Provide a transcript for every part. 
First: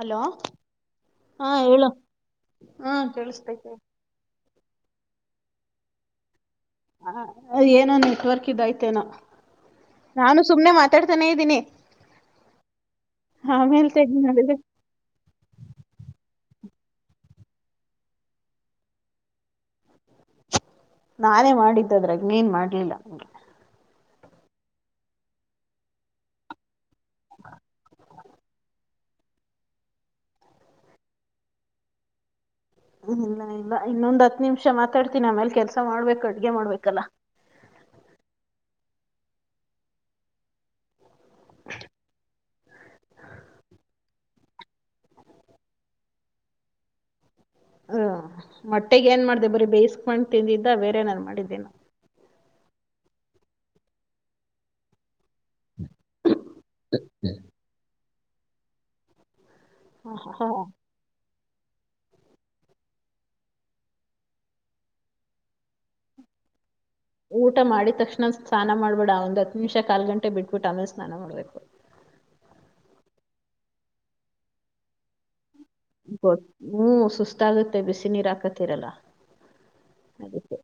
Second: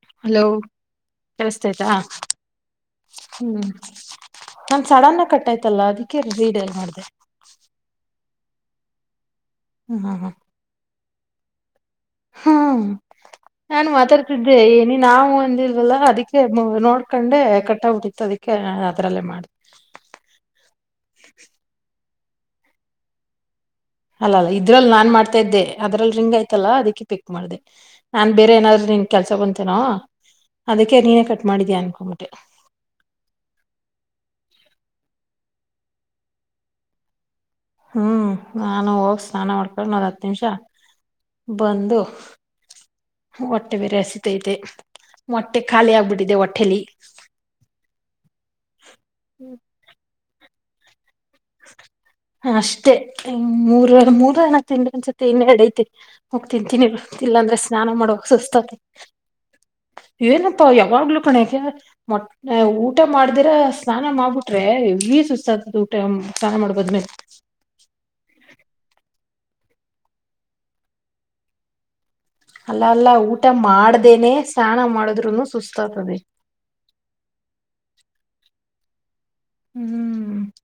Hello hello ಹಾ ಕೇಳಿಸತೈತಾ ಹೇಳು ಹಾ ಕೇಳಿಸ್ತೇತೆ. ನಾನ್ ಸಡನ್ನ ಕಟ್ಟಾಯ್ತಲ್ಲಾ ಅದಕ್ಕೆೇ. ಹ ಏನ ನೆಟ್ವರ್ಕ್ ಇಲ್ಲ ಇದಯ್ತೆನು ಹ್ಮ್ ಹ್ಮ್ ಹ್ಮ್ ನಾನು ಸುಮ್ನೆ ಮಾತಾಡ್. ತನೇ ದಿನಿ ಹ್ಮ್ ನಾನು ತೆಗ್ದ್ ಮಾತಾಡ್ತಿದ್ದೆ ನೋಡಿದ್ರೆ ಏನಿ ನಾವು ಒಂದಿಲ್ವಲ್ಲ ಅದಕ್ಕೆ. ನೋಡ್ಕೊಂಡೆ ಕಟ್ಟ ಆಗಿ ಬಿಟ್ಟಿತು ಅದಿಕ್ಕೆ ಅದ್ರಲ್ಲೇ ಮಾಡದೆ ಇಏನ್ ಮಾಡ್ಲಿಲ್ಲ ನಿಮ್ಗೆ. ಅಲ್ಲ ಅಲ್ಲ ಇದ್ರಲ್ಲಿ ನಾನ್ ಮಾಡ್ತಾ ಇದ್ದೆ ಅದ್ರಲ್ಲಿ ರಿಂಗ್ ಆಯ್ತಲ್ಲ ಅದಕ್ಕಿ. ಪಿಕ್ ಮಾಡಿದೆ ನಾನ್ ಬೇರೆ ಏನಾದ್ರು ನಿ ಕೆಲ್ಸ ಬಂತೇನೋ ಅದಕ್ಕೆ ನೀನೇ ಕಟ್ ಮಾಡಿದೀಯ ಅನ್ಕೊಂಬಟ್ಟೆ. ್ಮ ಇಲ್ಲ ಇಲ್ಲ ಇನ್ನೊಂದ್ ಹತ್ ನಿಮಿಷ ಮಾತಾಡ್ತೀನಿ ಆಮೇಲೆ ಕೆಲ್ಸ ಮಾಡ್ಬೇಕು ಅಡ್ಗೆ ಮಾಡ್ಬೇಕಲ್ಲ. ಹ್ಮ್ ನಾನು ಹೋಗ ಸ್ನಾನ ಮಾಡ್ಕೊಂಡ ನದ್ ಹತ್ ನಿಮಿಷ ಬಂದು ಒಟ್ಟೆ ಬಿರಸ ಮೈತೆ ಮೊಟ್ಟೆ ಖಾಲಿ ಆಗ್ಬಿಟ್ಟಿದೆ ಹೊಟ್ಟೆಲಿ. ಮೊಟ್ಟೆಗ ಏನ್ ಮಾಡ್ದ ಬರೀ ಬೇಯಸ್ಕೊಂಡ ತಿಂದಿದ್ದ ಬೇರೆ ಏನನ್ ಮಾಡಿ. ನ ಅಷ್ಟೇ ಮೂರು ಮೂರು ಹಣ ತಿಂಡಿನ್ಸ ಇನ್ನ ಎರಡ್ ಐತಿ ಹೋಗ್ ತಿಂತೀನಿ ಇಲ್ಲಾಂದ್ರೆ ಸ್ನಾನ ಮಾಡುವ. ಸುಸ್ತಕತ್ತೆ ಹ ಇವೇನಪ್ಪ ಯಾವಾಗ್ಲು ಣಕ್ಕೆ ಮ ಊಟ ಮಾಡ್ದಿರ ಸ್ನಾನ ಮಾಡ್ಬಿಟ್ರೆ ಹೆವಿ ಸುಸ್ತ ಆತದ ಊಟ. ಸ್ನಾನ ಮಾಡಬೇಕು ಊಟ ಮಾಡಿ ತಕ್ಷಣ ಸ್ನಾನ ಮಾಡ್ಬೇಡ ಅವಂದ ಹತ್ತು ನಿಮಿಷ ಕಾಲ್ ಗಂಟೆ ಬಿಟ್ಬಿಟ್ಟು ಆಮೇಲೆ ಸ್ನಾನ ಮಾಡ್ಬೇಕು. ಅಲ್ಲ ಅಲ್ಲಾ ಊಟ ಮಾಡ್ದೇನೆ ಸ್ನಾನ ಮಾಡುದರುನು ಸುಸ್ತ ಗೊ ಹ್ಮ್ ಸುಸ್ತಾಗುತ್ತೆ ಬಿಸಿ. ನೀರಾಕತರಲ್ಲ ಹಾಗಕ್ಕೆ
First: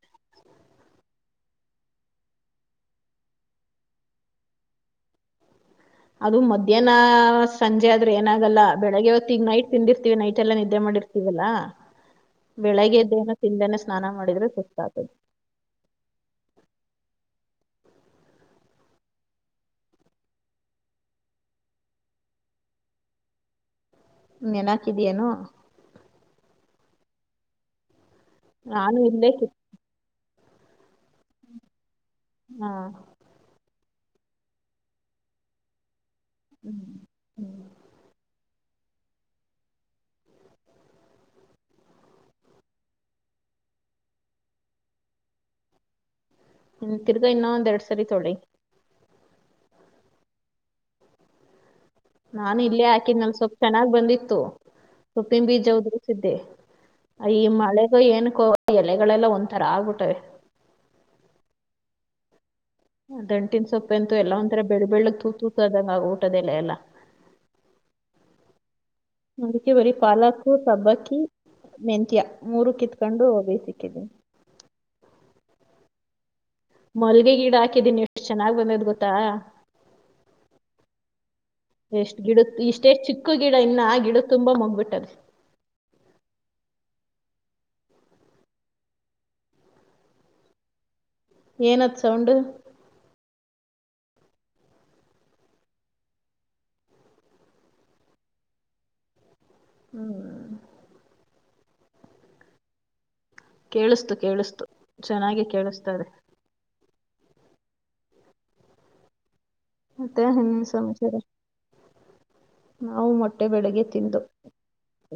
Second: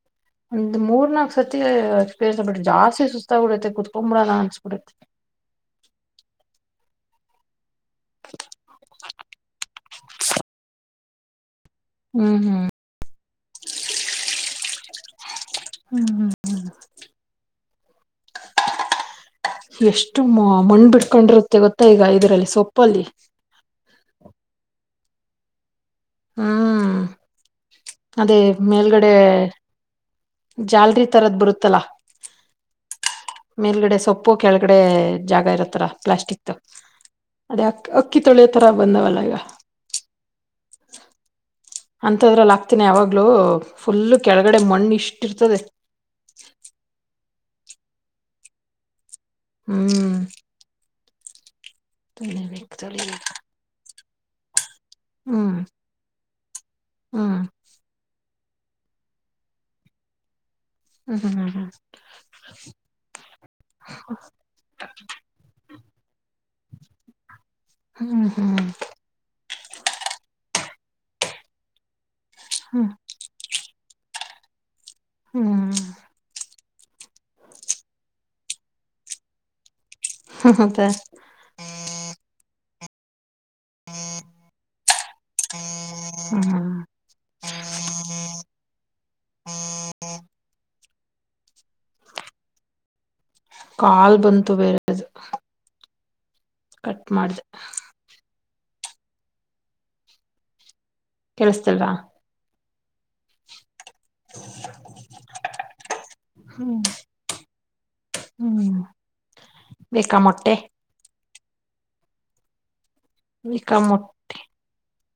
ಇದು ಮೂರ್ ನಾಕು ಸತಿಪೇರ್ಸ್ ಬಿಟ್ಟು ಜಾಸ್ತಿ ಸುಸ್ತ ಬಿಡತ್ತೆ ಕುತ್ಕೊಬಿಡೋಣ ಅನ್ಸ್ಬಿಡತ್ತೆ. ಅದು ಮಧ್ಯಾಹ್ನ ಸಂಜೆ ಆದ್ರೆ ಏನಾಗಲ್ಲ ಬೆಳಗ್ಗೆವತ್ತು ಈಗ ನೈಟ್ ತಿಂದಿರ್ತೀವಿ ನೈಟ್ಲ್ಲ ನಿದ್ದೆ ಮಾಡಿರ್ತವಿ. ಇವಲ್ಲಾ ಹ್ಮ್ ಬೆಳಿಗ್ಗೆ ಎದ್ದೇನ ತಿಂದನೆೇ ಸ್ನಾನ ಮಾಡಿದ್ರೆ ಸುಸ್ತ ಆತದೆ ಹ್ಮ್ ಹ್ಮ್ ಹ್ಮ್ ಎಷ್ಟು ಮಣ್ ಬಿಿಡ್ಕೊಂಡಿರುತ್ತೆ ಗೊತ್ತ ಈಗ ಇದ್ರಲ್ಲಿ ಸೊಪ್ಪಲ್ಲಿ ನೆನ ಹಕಿದಯನೋ ಹಾ ಅದೇ ನಾನು ಮೇಲ್ಗಡೆ ಇಲ್ಲೇ ಕಿತ್~ ಜಲ್ರಿ ತರದ್ ಬರುತ್ತಲಾ ಹಾ ಮೇಲ್ಗಡೆ ಸೊಪ್ಪ ಒಪ್ಪೋ ಕೆಳಗಡೆ ಜಾಗ ಇರತ್ತರ ಪ್ಲಾಸ್ಟಿಕ್ ಅದೇ ಅ ಅಕ್ಕಿ ತೊಳಿಯ ತರ ಬಂದಾವಲಗ ಅಂತದ್ರಲ್ಲ ಆಾಕ್ತನ ಯಾವಾಗ್ಲುೂ ಫುಲ್ಲ ಕೆಳಗಡೆ ಮಣ್ಣು ಇಷ್ಟ ಇರ್ತದೆ ಹ್ಮ್ ತಿ ಇನ್ನ ದೇಡ್ ಸರಿ ಥೋಡ ಹ್ಮ್ ನಾನನ್ ತೊಳಿಬೇಕು ಇಲ್ಲೇ ತೊಳಿಬೇಕು ಹಾಕಿದ್ನಲ್ ಸ್ವಲ್ಪ್ ಚೆನ್ನ್ ಬಂದಿ ತ ಸಪ್ಪಿಿನ ಹ್ಮ್ ಬೀಜ ಉದು್ರಸಿದ್ದೆ ಹ್ಮ್ ಈ ಮಳೆಗೂ ಏನ್ ಕೋ ಆ ಎಲೆಗಳೆಲ್ಲಾ ಒಂಥರ ಆಗ್ಬಿಟ್ಟವೆ ಹ್ಮ್ ಹ್ಮ್ ಹ್ಮ್ ಹ್ಮ್ ದಂಟಿನ ಸೊಪ್ಪೆ ಅಂತು ಎಲ್ಲ ಒಂರ ಬೆಳ ಬೆಳಳ್ಳಕ್ ತೂ ತೂತ ಅದಂಗ ಆ ಊಟದದೆ ಇಲ್ಲಲ್ಲ ಹ್ಮ್ ಹ್ಮ್ ಅದಕ್ಕೆ ಬರಿೀ ಪಾಲಾಕುಟ್ ಸಬ್ಬಕ್ಕಿ ಮೆತ್ಯ ಮೂರು ಹ್ಮ್ ಕಿತ್ಕೊಂಡು ಹಬಿ ಸಿಕ್ಕಿದವಿ ಹ್ಮ್ ಮಲ್ಗೆ ಗಿಡ ಹಾಕಿದ್ದೀನಿಷ್ಟು ಚೆನ್ನಾಗಾಗಿ್ ಬಂದೋದ್ ಗೊತ್ತಾ ಹತ್ತ ತಚ್ಚಿ ಉಕ್ಕು ಗಿಡ ಇನ್ನ ಗಿಡ ತುಂಬಾ ಮಂಗ್ಬಿಟ್ಟದೆ ಹ ಹ ಹ ಹ್ಮ ಏನತ್ ಸೌಂಡ್ ಕಾಲ್ ಬಂತು ಬೇರೆ ಕಟ್ ಮಾಡ್ದ ಹ್ಮ್ ಿಸ್ತಲ್ವಾ ಕೇಳಿಸ್ತು ಕೇಳಿಸ್ತು ಚೆನ್ನಾಗಿ ಕೇಳಿಸ್ತಾರೆ ಹ್ಮ್ ಹ್ಮ್ ಬೇಕಾ ತ್ತೆ ಮೊಟ್ಟೆ ಹಿನ್ನೇನ ಸಮಾಚಾರ. ಹ್ಮ್ಮ್. [inaudible] ನಾವು ಮೊಟ್ಟೆ ಬೇಕಾ ಬೆಳಗ್ಗೆ ಮೊಟ್ಟೆ ತಿಂದು.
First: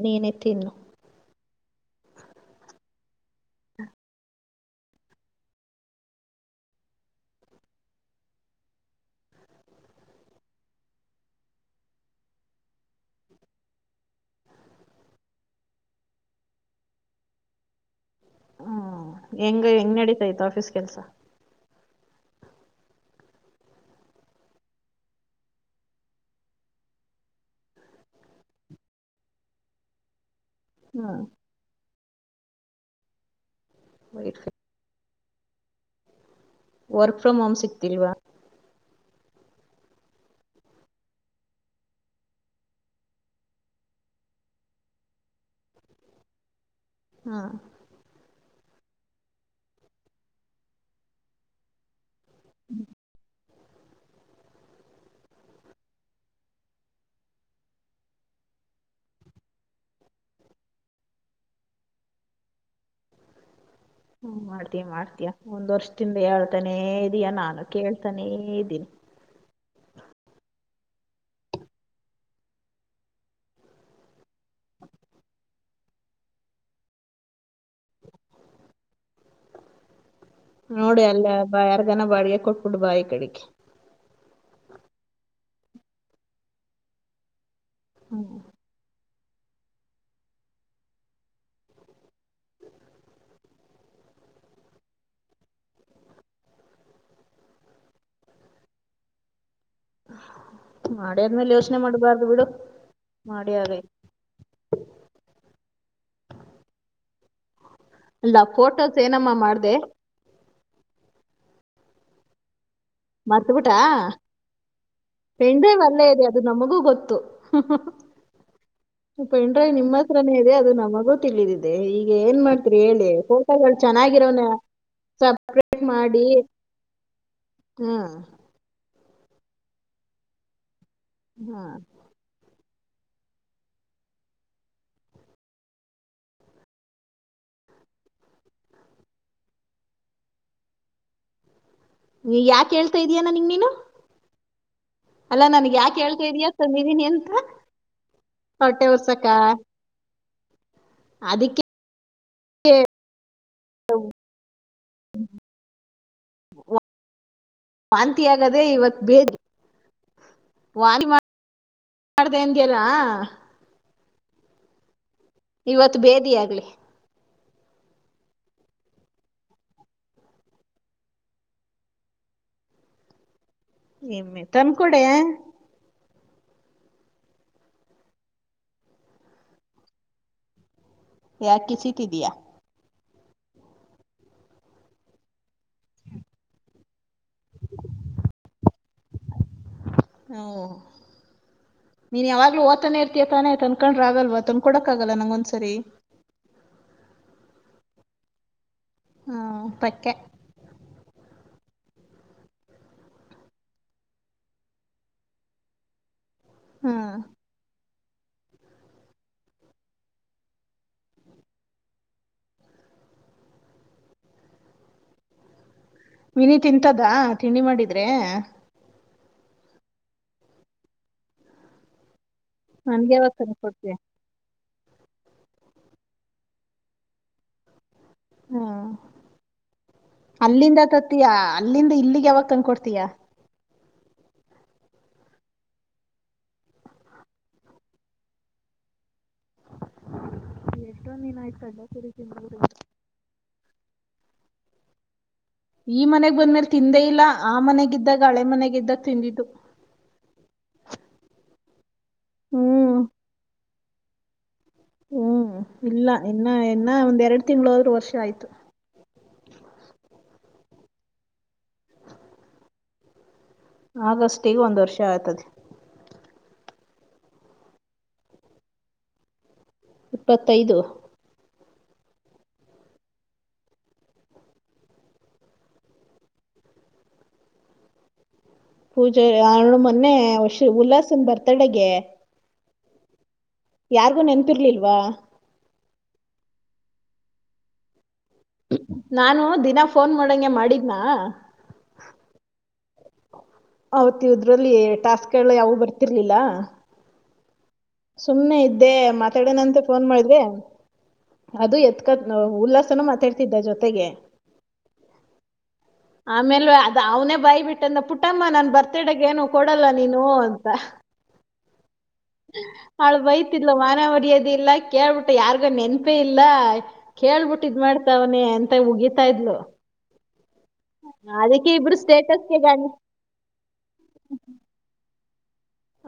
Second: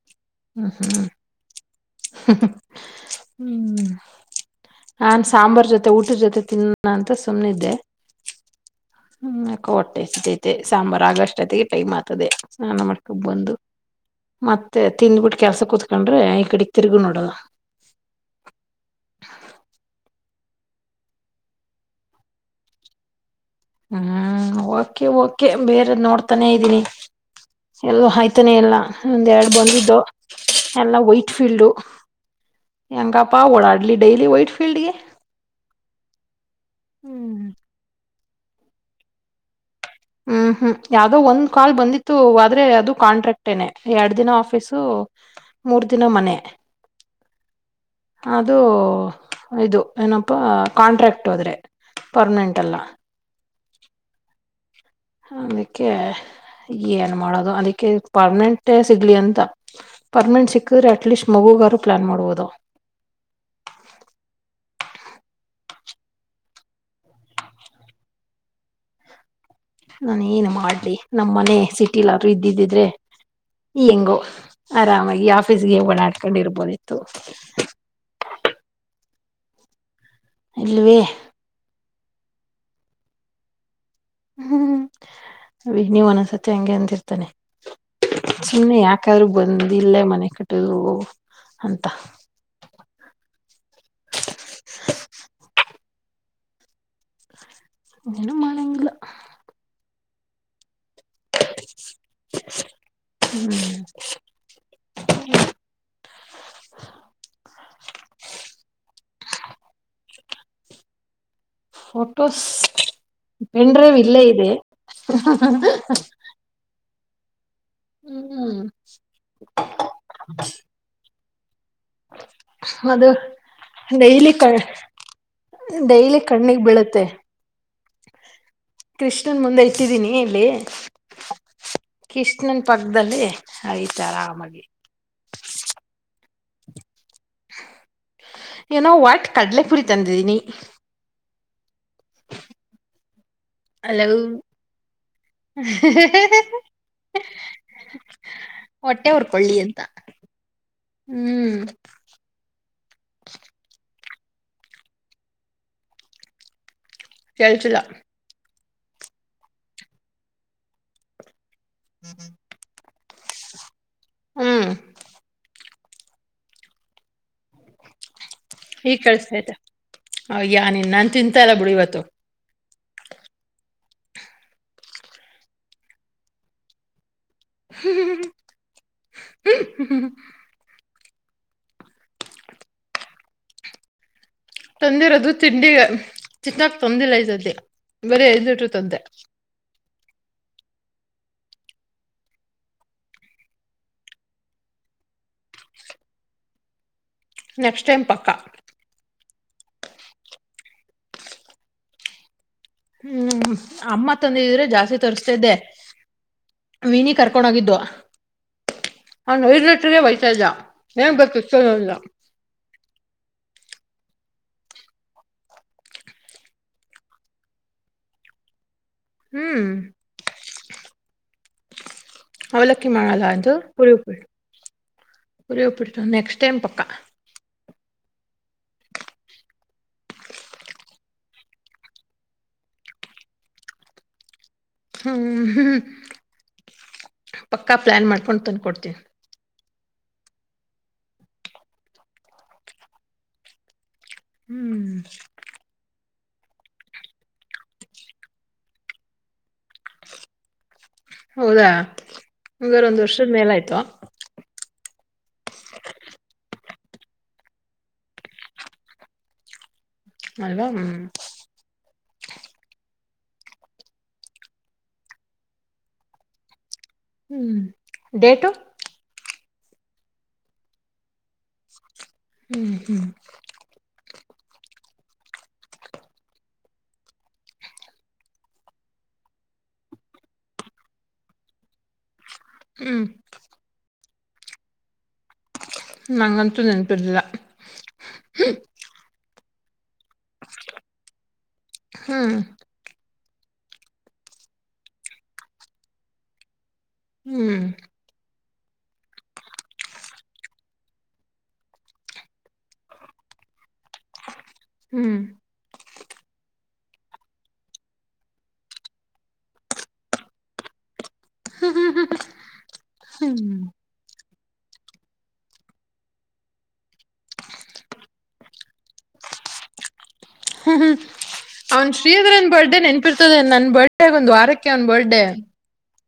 ನೀನೆ ಹ್ಮ್ ತಿನ್ನು. ಹ್ಮ್ ನಾನ್ ಸಾಂಬಾರ್ ಜೊತೆ ಊಟದ ಜೊತೆ ತಿನ್ನಣ ಅಂತ ಸುಮ್ನಿದ್ದೆ ಹ್ಮ ಯಾಕೊ ಹೊಟ್ಟೆ ಹಸಿತೈತೆ ಸಾಂಬಾರ್ ಆಗಸ್ಟೊತಿಗೆ ಟೈಮ್ ಆತದೆ ಸ್ನಾನ ಮಾಡ್ಕಂಡ ಬಂದು ಮತ್ತೆ ತಿಂದ್ಬಿಟ್ಟು ಕೆಲ್ಸ ಕೂತ್ಕೊಂಡ್ರೆ ಈ ಕಡಿ. ತಿರುಗುನೋಡಲ್ಲ. ಹ್ಮ ಹೆಂಗ ಹೆಂಗ್ ನಡೀತಾ ಇತ್ತು ಆಫೀಸ್ ಕೆಲ್ಸ. ಹ್ಮ್ ಓಕೆ ಓಕೆ ಬೇರೆ ನೋಡ್ತಾನೇ ಇದ್ದೀನಿ ಎಲ್ಲೋ ಆಯ್ತಾನೆ ಎಲ್ಲ ಒಂದ್ ಎರಡ ಬಂದಿದ್ದು. ಎಲ್ಲ ಹ್ಮ್ ವೈಟ್ ಫೀಲ್ಡು. ಹೆಂಗಪ್ಪಾ ಓಡಾಡಿ- ಲಿ ಡೈಲಿ ವೈಟ್ ಪಿಲ್ಡಿಗೆ. ವರ್ಕ್ ಫ್ರಮ್ ಹೋಮ್ ಸಿಗ್ತಿಲ್ವಾ. ಹ್ಮ್ ಹ್ಮ್ ಯಾವ್ದೋ ಒಂದ್ ಕಾಲ್ ಬಂದಿತ್ತು ಆದ್ರೆ ಅದು ಕಾಂಟ್ರಾಕ್ಟ ನೆ ಎರಡ್ ದಿನ ಆಫೀಸು ಮೂರ್ ದಿನ ಮನೆ. ಹಾ ಇದು ಇದು ಏನಪ್ಪಾ ಕಾಂಟ್ರಾಕ್ಟ್ ಹೋದ್ರೆ. ಪರ್ಮನೆಂಟ್ ಅಲ್ಲ. ಅದಕ್ಕೆ ಏನ್ ಮಾಡೋದು ಅದಕ್ಕೆ ಪರ್ಮನೆಂಟೇ ಸಿಗ್ಲಿ ಅಂತ ಪರ್ಮನೆಂಟ್ ಸಿಕ್ಕಿದ್ರೆ ಅಟ್ಲೀಸ್ಟ್ ಮಗುಗಾರರು ಪ್ಲಾನ್ ಮಾಡಬಹುದು. ಹ್ಮ ಮಾಡ್ತೀಯ ಮಾಡ್ತೀಯಾ ಒಂದ್ ವರ್ಷದಿಂದ ಹೇಳ್ತಾನೇ ಇದೀಯ ನಾನು ಕೇಳ್ತಾನೇ ಇದ್ದೀನಿ. ನಾನ ಏನ್ ಮಾಡ್ಲಿ ನಮ್ಮ ಮನೆ ಸಿಟಿಲಾದ್ರು ಇದ್ದಿದ್ದಿದ್ರೆ ಹೆಂಗೋ ಆರಾಮಾಗಿ ಆಫೀಸ್ಗೆ ಹೋಗಣ ಅನ್ಕೊಂಡಿ ಇರ್ಬೋದಿತ್ತು. ಹ್ಮ್ಮ್. [inaudible] ಇಲ್ವೇ ನೋಡಿ ಅಲ್ಲ ಬ ಯಾರ್. ನ ಬಾಡಿಗೆ ಕೊಟ್ಬಿಟ್ಟು ಬಾಯಿ ಕಡಿಕೆ. ಹ್ಮ್ ಅ ವೀಣಿ ಒಂದೋದಸತಿ ಹಂಗೆ ಅಂದಿರ್ತಾನೆ. ಹ್ಮ್ ಸುಮ್ನೆ ಯಾಕ. ಯಾಕಾದ್ರರು ಬಂದ ಇಲ್ಲೇ ಮನೆ ಕಟ್ಟುದ್ರು ಅಂತ. ಹ್ಮ್ಮ್. [inaudible] ಏನು ಮಾಡಂಗಿಲ್ಲ. ಹ ಮಾಡೋದ್ಮೇಲೆ ಯೋಚನೆ ಮಾಡಬಾರ್ದು ಬಿಡು ಮಾಡ್ಯಲೆ - ಅಲ್ಲ ಫೋಟೋಸ್ ಏನಮ್ಮ ಮಾಡ್ದೆ. ಪೋಟೋಸ್. ಮರ್ತ್ಬಿಟ್ರಾ ಪೆಂಡ್ರೈವ ಅಲ್ಲೇ ಇದೆ ಅದು ನಮಗೂ ಗೊತ್ತು. ಹ್ಮ್ ತ್ತು ಪೆನ್ಡ್ರೈವ್ ನಿಮ್ಮ ಹತ್ರನೇ ಇದೆ ಅದು ನಮಗು [unintelligible] ಅದೇ ಈಗ ಏನ್ ಮಾಡ್ತ್ರಿ ಹೇಳಿ ಅದು ಫೋಟೋಗಳು ಡೈಲಿ ಚೆನ್ನಾಗಿರೋನ ಕ ಸಪ್ರೇಟ್ ಡೈಲಿ ಮಾಡಿ ಕಣ್ಣಿಗ್ ಬೀಳುತ್ತೆ ಹ್ ಕೃಷ್ಣನ್ ಮುಂದೆ ಇಟ್ಟಿದ್ದೀನಿ ಇಲ್ಲಿ ಹ್ ಕೃಷ್ಣನ್ ಪಕ್ಕದಲ್ಲಿ ಆಯ್ತಾ ಆರಾಮಾಗಿ ಏನೋ ಒಟ್ ಕಡ್ಲೆಪುರಿ ತಂದಿದ್ದೀನಿ ನೀ ಯಾಕ ಹೇಳ್ತಾ ಇದೀಯಾ ನ್ನನಗ ನೀನು ಅಲ್ಲಾ ನನಗ್ ಯಾಕ್ ಹೇಳ್ತಾ ಇದೀಯ ತಂದಿದೀನಿ ಅಂತ? ಹೊಟ್ಟೆ ಹೊಟ್ಟೆವುರ್ ಉರ್ಸಕ್ಕಾ? ಕೊಳ್ಳಿ ಅಂತಾ ಹ್ಮ್ ಅದಿಕ್ಕೆ [unintelligible] ಕೇಳ್ಸಿಲ್ಲಾ ಅದೇ ಇವತ್ ಬೇದಿ ವಾರ [unintelligible] ಮಾಡ ಮಾಡದೆ ಎನ್ ಗೆಲ್ಲಾ ಹ್ಮ್ ಇವತ್ತು ಬೇದಿಯೋಗ್ಲಿ ಈಗ್ ಕಳ್ಸ ಆಯ್ತಾ ಅಯಾ ನಿನ್ ನಾನ್ ತಿಂತ ಇಲ್ಲಾ ಬಿಡು ಇವತ್ತು ಎಮ್ಮೆ ತಂದಕೊಡೇ [unintelligible] ಯಾಕ ಕಿಸಿತಿದಯಾ ತಂದಿರೋದು ತಿಂಡಿ ತಿನ್ನಕ್ ತಂದಿಲ್ಲ ಈ ಸತಿ ಬರೀ ಐದು ಲೀಟರ ತಂದೆ ಹಓ ನೀನ್ ಯಾವಾಗ್ಲೂ ಓತಾನೆ ಇರ್ತಯ ತಾನೆ ತನ್ಕೊಂಡ್ರ ಆಗಲ್ವಾ ತಂದ್ಕ ಕೊಡಕ್ ಆಗಲ್ಲ ನಂಗೊಂದ್ಸರಿ. ನೆಕ್ಸ್ಟ್ ಟೈಮ್ ಪಕ್ಕಾ ಹಾ ಪಕ್ಕಾ ಹ್ಮ್ ಅಮ್ಮ ತಂದಿದ್ರೆ ಜಾಸ್ತಿ ತರಿಸಸ್ತಿದ್ದೆ ವೀನಿ ಹ್ಮ್ ಕರ್ಕೊಂಡ ಹೋಗಿದ್ದವ ಅವನ್ ಐದು ಲೀಟರ್ರ್ ವಯ್ತಾ ಇದ್ದ ನ್ ಗೊತ್ತ [unintelligible] ಮಿನಿ ತಿಂತದಾ ತಿಂಡಿ ಮಾಡಿದ್ರೆ ಹ್ಮ್ ಅವೌಲಕ್ಕಿ ನನ್ಗೆ ಮಾಡಾಲ ಯಾವಾಗ ಅದು ತಂದ್ಕೊಡ್ತೀಯ ಪೂರಿಪ ಉರಿವುಪಿಟ್ ನೆಕ್ಸ್ಟ್ ಟೈಮ ಪಕ್ಕಾ ಹಾ ಅಲ್ಲಿಂದ ತತಯಾ ಅಲ್ಲಿಂದ ಇಲ್ಲಿಗೆ ಯಾವಾಗ ತಂದ ಕೊಡ್ತೀಯಾ ಹ್ಮ್ ಹ್ಮ್ ಪಕ್ಕಾ ಪ್ಲಾನ್ ಮಾಡ್ಕೊಂಡು ತಂದ್ಕೊಡ್ತೀನಿ ಎಷ್ಟೋ ದಿನಾಆಯ್ತು ಅಲ್ಲ ಕಡಲೇ ಪೂರಿ ತಿಂದು ಹ್ಮ್ ಈ ಮನೆಗ್ ಬಂದ್ಮೇಲೆ ತಿಂದೇ ಇಲ್ಲ ಆ ಮನೆಗಿದ್ದಾಗ ಹಳೆ ಮನೆಗ ಇದ್ದಾಗ ತಿಂದಿದ್ದು ಹೌದಾ ಹಂಗಾರ ಹ್ಮ್ ಒಂದ್ ವರ್ಷದ ಮೇಲ ಆಯ್ತಾ ಹ್ಮ್ ಇಲ್ಲ ಇನ್ನ ಇನ್ನ ಒಂದ್ ಎರಡು ತಿಂಳದ್ರೂ ವರ್ಷ ಆಯ್ತು ಅಲ್ವಾ ಹ್ಮ್ ಆಗಸ್ಟಗ ಒಂದ್ ವರ್ಷ ಆಗ್ತದೆ ಹ್ಮ್ ಡೇಟು ಇಪ್ಪತ್ತೈದು ಹ್ಮ್ ಹ್ಮ್ ಪೂಜೆ ಹು ಮೊನ್ನೆಷ ಉಲ್ಲಾಸನ್ ಬರ್ತಡಗೆ ಹ್ಮ್ ಯಾರಿಗೂ ನೆನ್ಪಿರ್ಲಿಲ್ವಾ ನಂಗ್ ನಂತಂತು ನೆನಪಿರದಿಲ್ಲ ನಾನು ದ ಇನ್ನ ಫೋನ್ ಮಾಡಂಗೆ ಮಾಡಿದ್ನಾ ಹ್ಮ ಅವೌತ್ ಇದ್ರಲ್ಲಿ ಟಾಸ್ಕ್ ಎಲ್ಲ ಯಾವು ಬರ್ತಿರ್ಲಿಲ್ಲ ಹ್ಮ್ ಸುಮ್ನೆ ಇದ್ದೆ ಮಾತಾಡನಂತೆ ಫೋನ್ ಮಾಡೆ ಅದು ಎತ್ಕತ್ ಉಲ್ಲಾಸನ ಮಾತಾಡ್ತಿದ್ದ ಜೊತೆ ಗೆ ಹ್ಮ್ ಆಮೇಲೆ ಅ ಅವನೇ ಬಾಯ್ ಬಿಟ್ಟಂದ ಪುಟ್ಟಮ್ಮ ನನ್ ಬರ್ತಡಗೇನು ಕೊಡಲ್ಲ ನೀನು ಅಂತ ಹ್ಮ್ ಹ್ಮ್ ಹಳ ಭೈ ಹ್ಮ್ ತಿಲು ಮಾನವಡಿಯ ಇಲ್ಲ ಕೇಳ್ಬಿಟ್ಟು ಯಾರಿಗ ನೆನ್ಪ ಪೇ ಇಲ್ಲ ಕೇಳ್ಬಿಟ್ಟ ಇದ್ ಮಾಡ್ತಾವನ ಎಂತ ಉಗೀಿತಾ ಇದ್ಲು ಹ್ಮ್ ಹ್ಮ್ ಅದಕ್ಕೆ ಅವ್ನ್ ಇಬ್ರು ಶ್ರೀಯದ್ರನ್ ಗೆ ಬರ್ಡಡೆ ಗಂ~ ನೆನಪಿರ್ತದೆ ನನ್ ಬರ್ಡ ಆಗ ಒಂದ್ ವಾರಕ್ಕೆ ಅವ್ನ್ ಬರ್ಡೇ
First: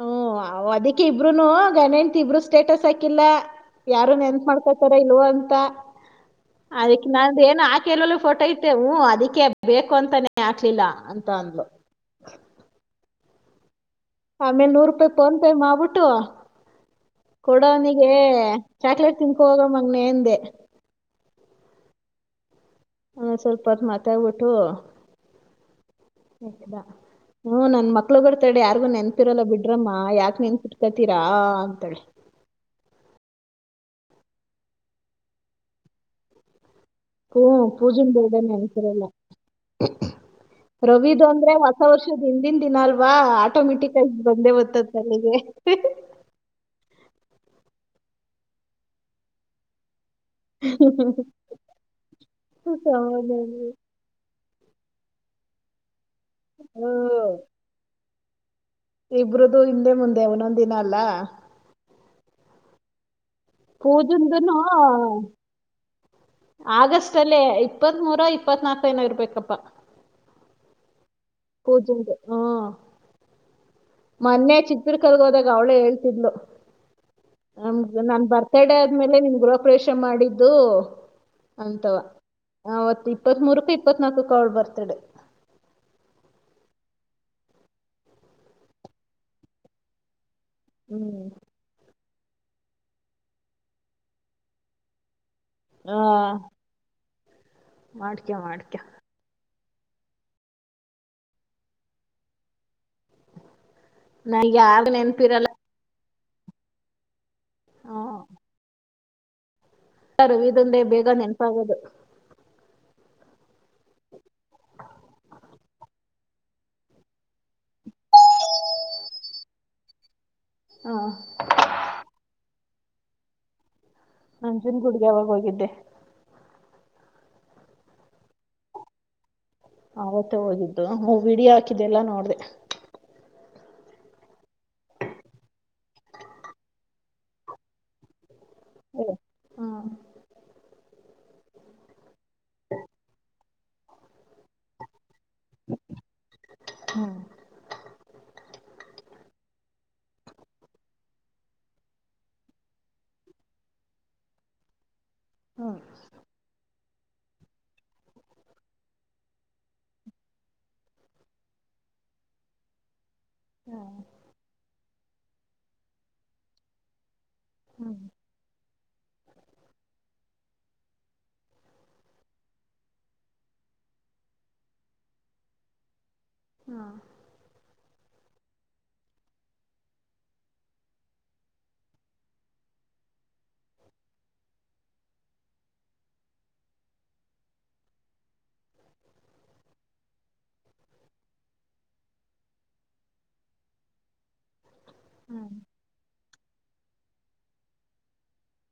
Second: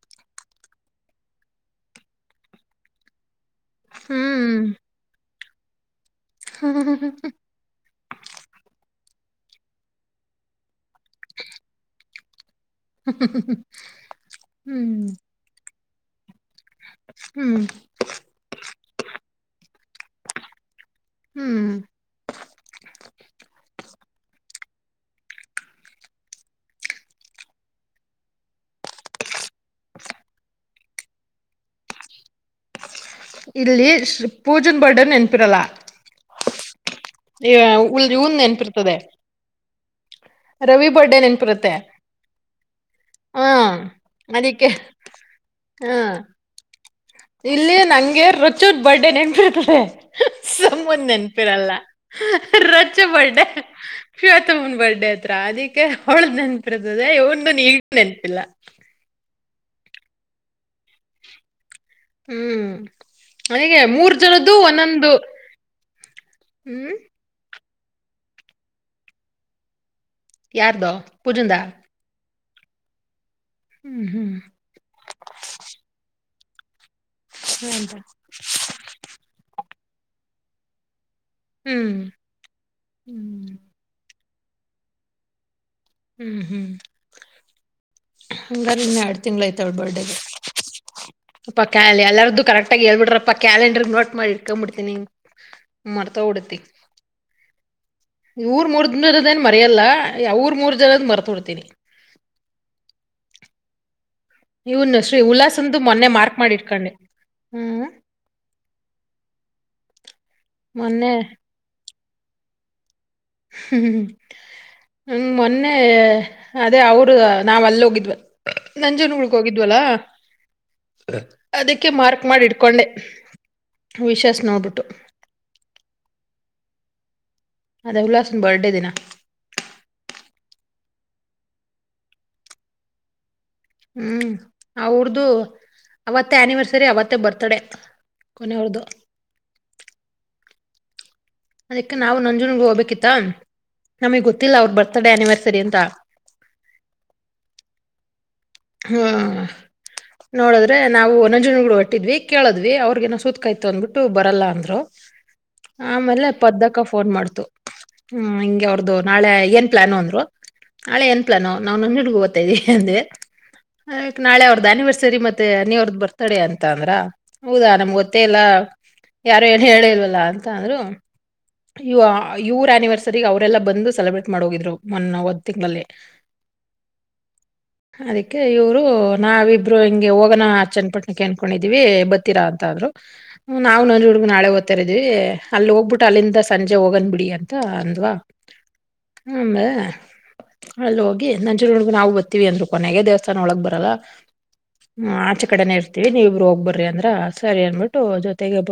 ಹ್ಮ ಅದಿಕ್ಕೆ ಇಬ್ರುೂನು ಗಣತ್ ಇಬ್ರು ಸ್ಟೇಟಸ್ ಹಾಕಿಲ್ಲ ಯಾರನ್ ಎಂತ್ ಹ್ಮ್ ಮಾಡ್ಕಾತಾರ ಇಲ್ವ ಅ ಬ ಹ್ಮ್ ಅದಕ್ಕೆ ನಾ ಏನ ಆ ಕೆಲಲ್ಲ ಫೋಟೋ ಇತೆೇವು ಅದಕ್ಕೆ ಬೇಕು ಅಂತಾನೇ ಆಕ್ಲಿಲ್ಲ ಅಂತ ಅಂದ್ಲು ಹ ಆಮೇಲೆ ನೂರು ರೂಪಾಯಿ ಫೋನ್ ಪೇ ಮಾಡಬಿಟ್ಟು ಹಟ್ಟುವ ಹ್ಮ್ ಕೊಡವನಿಗೆ ಚಾಕ್ಲೇಟ್ ತಿನ್ಕೊ ಹೋಗ ಮಗ್ನ ಎಂದೆ ಹ್ಮ್ ಆ ಸ್ವಲ್ಪತ್ ಮಾತ ಆಗ್ಬಿಟ್ಟು ಹದಾ ಹ್ಮ ನನ್ ಮಕ್ಳ ಬರ್ತಾಡೆ ಯಾರಿಗು ನೆನ್ಪಿರಲ್ಲ ಬಿಡ್ ರಮ್ಮ ಯಾಕ ನೆನ್ಪಿ ತತೀರಾ ಅಂತಾಳೆ ಇಲ್ಲಿ ಪೂಜನ್ ಬರ್ಡನ್ ನೆನ್ಪಿರಲ್ಲ ಹ್ಞೂ ಈ ಉಲ್ ಹನ್ ನೆನ್ಪಿ ಇರ್ತದೆ ಹ್ಮ ರವಿದು ಅಂದ್ರೆ ಹೊಸ ವರ್ಷದ ಹಿಂದ ದನ್ ದಿನ ಅಲ್ವಾ ಹಾ ಆಟೋಮೆಟಿಕ್ಗ ಬಂದೇ ಅದಕ್ಕೆ ಬೊತ್ತತ್ ಅಲ್ಲಿಗೆ ಹಾ ರೊಚ್ಚೋ ಬರ್ಡೇ ನೆಮಪರ್ತದೆ. ಸಮ್ಮನ್ ನೆನಪಿರಲ್ಲ ರಜ ಹೌದೌದು ಬರ್ಡೆ ಬರ್ಡೇ ಹತ್ರ ಅದಕ್ಕೆ ಹೊಳ್ದ ನೆನಪ್ ಇರ್ತದೆ ಹ್ಮ್ ಇವಂದು ಮೆ ಟೆನ್ ಇಲ್ಲ. ಇಬರದು ಹಿಂದೆ ಮುಂದೆ ಒಂದೊಂದ್ ದಿನ ಅಲ್ಲ. ಹ್ಮ್. ಅಗೆ ಮೂರ್ ಜನದ್ದು ಒಂದೊಂದು ಹ್ಮ್ ಆಗಸ್ಟ್ ಅಲ್ಲೇ ಇಪ್ಪತ್ತ್ ಮುರ ಇಪ್ಪತ್ನಾಲ್ಕ ನ ಇರ್ಬೇಕಪ್ಪಾ. ಯಾರದ ಪುಜಂದ ಪೂಜನ್ದು ಹ್ಮ್ ಹ್ಮ್ ಮೊನ್ನೆ ಚಿತ್ರರ್ ಕಲ್ಗ್ ಹೋದಾಗ ಅವ್ಳೇ ಹೇಳ್ತಿದ್ಲು. ನಮ್ ಹೌದಾ ನನ್ ಬರ್ತಡೆ ಆದ್ಮೇಲೆ ನಿಮ್ ಗರ್ ಆಪರಷ ಮಾಡಿದ್ದು ಅಂತವ ಹ್ಮ್ ಅವ ಅವತ್ ಇಪ್ಪತ್ ಹ್ಮ್ ಮೂರಕ ಇಪ್ಪತ್ನಾಲ್ಕ ಗೋಳ್ ಬರ್ತ್ಡೇ. ಹ್ಮ್ ಹ್ಮ್ ಹಂಗಾರ ಇನ್ನ ಎಡ್ ತಿಂಗಳ ಐ್ತವಳ ಬರ್ಡೇ. ಹ್ಮ್ ಪಕ್ಕಾಯಲ್ಲಿ ಎಲ್ಲ ಅದು ಕರೆಕ್ಟಾಗಿ ಹೇಳ್ಬಿರಪ್ಪ ಕಾಲಂಡ್ರರ್ ನೋಟ್ ಮಾಡಿ ಇಡ್ಕೊಂಬಿತೀನಿ. ಆ ಮರ್ತ ಹೋಗಿ ಬಿಡತಿ. ಮಾಡ್ಕ್ಯೊ ನೀ ಊರ್ ಮಾಡ್ಕ್ಯೊ ಮೂರ್ದದನ ಮರೆಯಲ್ಲ ಅವರ್ ಮೂರ್ ಜನದ ಮರ್ತೊಡ್ತೀನಿ. ನಂಗ್ಯಾರ್ದು ಇವನ್ ಶ್ರೀ ನೆನ್ಪಿರಲ್ಲ ಉಲ್ಲಾಸಂದು ಮೊನ್ನ ಮಾರ್ ಮಾಡಿರ್ಕೊಂಡು ಹ್ಮ್. ರವಿದಂದೆ ಬೇಗ ಮೊನ್ನೆ ನೆನಪಾಗೋದು. ಹ್ಮ್ ಹ ಮೊನ್ನೆ ಅದೇ ಅವರ ನಾವ್ ಅಲ್ಲ ಹೋಗಿದ್ವ ನಂಜನ್ ಗುಡ್ಕ ಹೋಗಿದ್ವಲ್ಲ. ಆ ಅದಕ್ಕೆ ಮಾರ್ಕ್ ಮಾಡಿ ಇಡ್ ಹಕೊಂಡೆ ಅಂಜುನ್ ಗುಡ್ಗೆ ಯವಾಗ ಹೋಗಿದ್ದೆ. ಅದ ಉಲ್ಲಾಸ ಬರ್ಡೆ ದಿನ ಆವತ್ತೇ ಹೋಗಿದ್ದು ಮೂ ಬಿಡ ಹಾಕಿದ್ದೆ ಅಲ್ಲ ನೋಡ್ದೆ ಹ್ಮ್ ಅವ್ರ್ದ ಅವತ್ತೇ ಆನಿವರ್ಸರಿ ಅವತ್ತೇ ಬರ್ತ್ಡೇ ಕೊನೆಯವ್ರದು. ಹ್ಮ್ ಅದಕ್ಕೆ ನಾವು ನಂಜುನ್ಗ ಹೋಗ್ಬೇಕಿತ್ತ ನಮಗ್ ಗೊತ್ತಿಲ್ಲ ಅವ್ರ ಬರ್ತ್ಡೇ ಆನಿವರ್ಸರಿ ಅಂತ ಹ್ಮ್ ಹ್ಮ ನೋಡಿದ್ರೆ ನಾವು ನಂಜುನಗ್ಗಳು ಹೊಟ್ಟಿದ್ವಿ ಕೇಳದ್ವಿ ಅವ್ರಗೇನೋ ಸೂತಕಾಯ್ತ ಅಂದ್ಬಿಟ್ಟು ಬರಲ್ಲ ಅಂದ್ರು ಹ್ಮ್ ಆಮೇಲೆ ಪದ್ದಕ್ಕ ಫೋನ್ ಮಾಡ್ತು ಹ್ಮ್ ಹಿಂಗೆ ಅವ್ರ್ದು ನಾಳೆ ಏನ್ ಪ್ಲಾಾನು ಅಂದ್ರು ನಾಳೆ ಏನ್ ಪ್ಲಾನು ನಾವು ನಂಜು ಹುಡ್ಗ ಓ್ತಾ ಇದ್ವಿ ಅಂದವಿ ಆತ್ ನಾಳೆ ಅವ ಅನಿವರ್ಸರಿ ಮತ್ತೆ ಅನಿ ಅವ್ರದ ಬರ್ತಡೇ ಅಂತ ಅಂದ್ರ ಹೌದಾ ಹ್ಮ್. ನಮ್ಗ್ ಗೊತ್ತೇ ಇಲ್ಲ ಯಾರು ಏನ್ ಹೇಳೇ ಇಲ್ವಲ್ಲಾ ಅಂತ ಅಂದ್ರು ಇ ಇವ್ರ ಆನಿವರ್ಸರಿ ಅವರೆಲ್ಲಾ ಬಂದು ಸೆಲೆಬ್ರೇಟ್ ಮಾಡ ಹೋಗಿದ್ರು ಮೊನ್ನ ಒಂದ್ ತಿಂಗಳಲ್ಲಿ ಹಾ ಅದಕ್ಕೆ ಇವ್ರು ನಾವಿಬ್ರು ಹಿಂಗೆ ಹೋಗೋಣ ಚನ್ನಪಟ್ಣಕ್ಕೆ ಅನ್ಕೊಂಡಿದಿವವಿ ಬತ್ತೀರಾ ಅಂತಂದ್ರು ನಾವವು ನೊಜ ಹುಡ್ಗ ನಾಳೆ ಓ್ತಾಾರಿದೀವಿ ಅಲ್ಲಿ ಹೋಗ್ಬಿಟ್ಟು ಅಲ್ಲಿಂದ ಸಂಜೆ ಹೋಗನ್್ ಬಿಡಿ ಅಂತ ಅಂದ್ವಾ ಹಮ್ಮ ಅಲ್ಲಿ ಹೋಗಿ ನಂಚೂರು ಹುಡ್ಗ ನಾವು ಬರ್ತೀವಿ ಅಂದರು ಕೊನೆಗೆ ದೇವಸ್ಥಾನ ಒಳಗ್ ಬರಲ್ಲ ಹ್ಮ್ ಆಚೆ ಕಡೆನೇ ಇರ್ತೀವಿ ನೀವಬ್ರು ಹೋಗ್ಬರ ಅಂದ್ರ ಸರಿ ಅನ್ಟ್ಟು ಜೊತೆಗೆ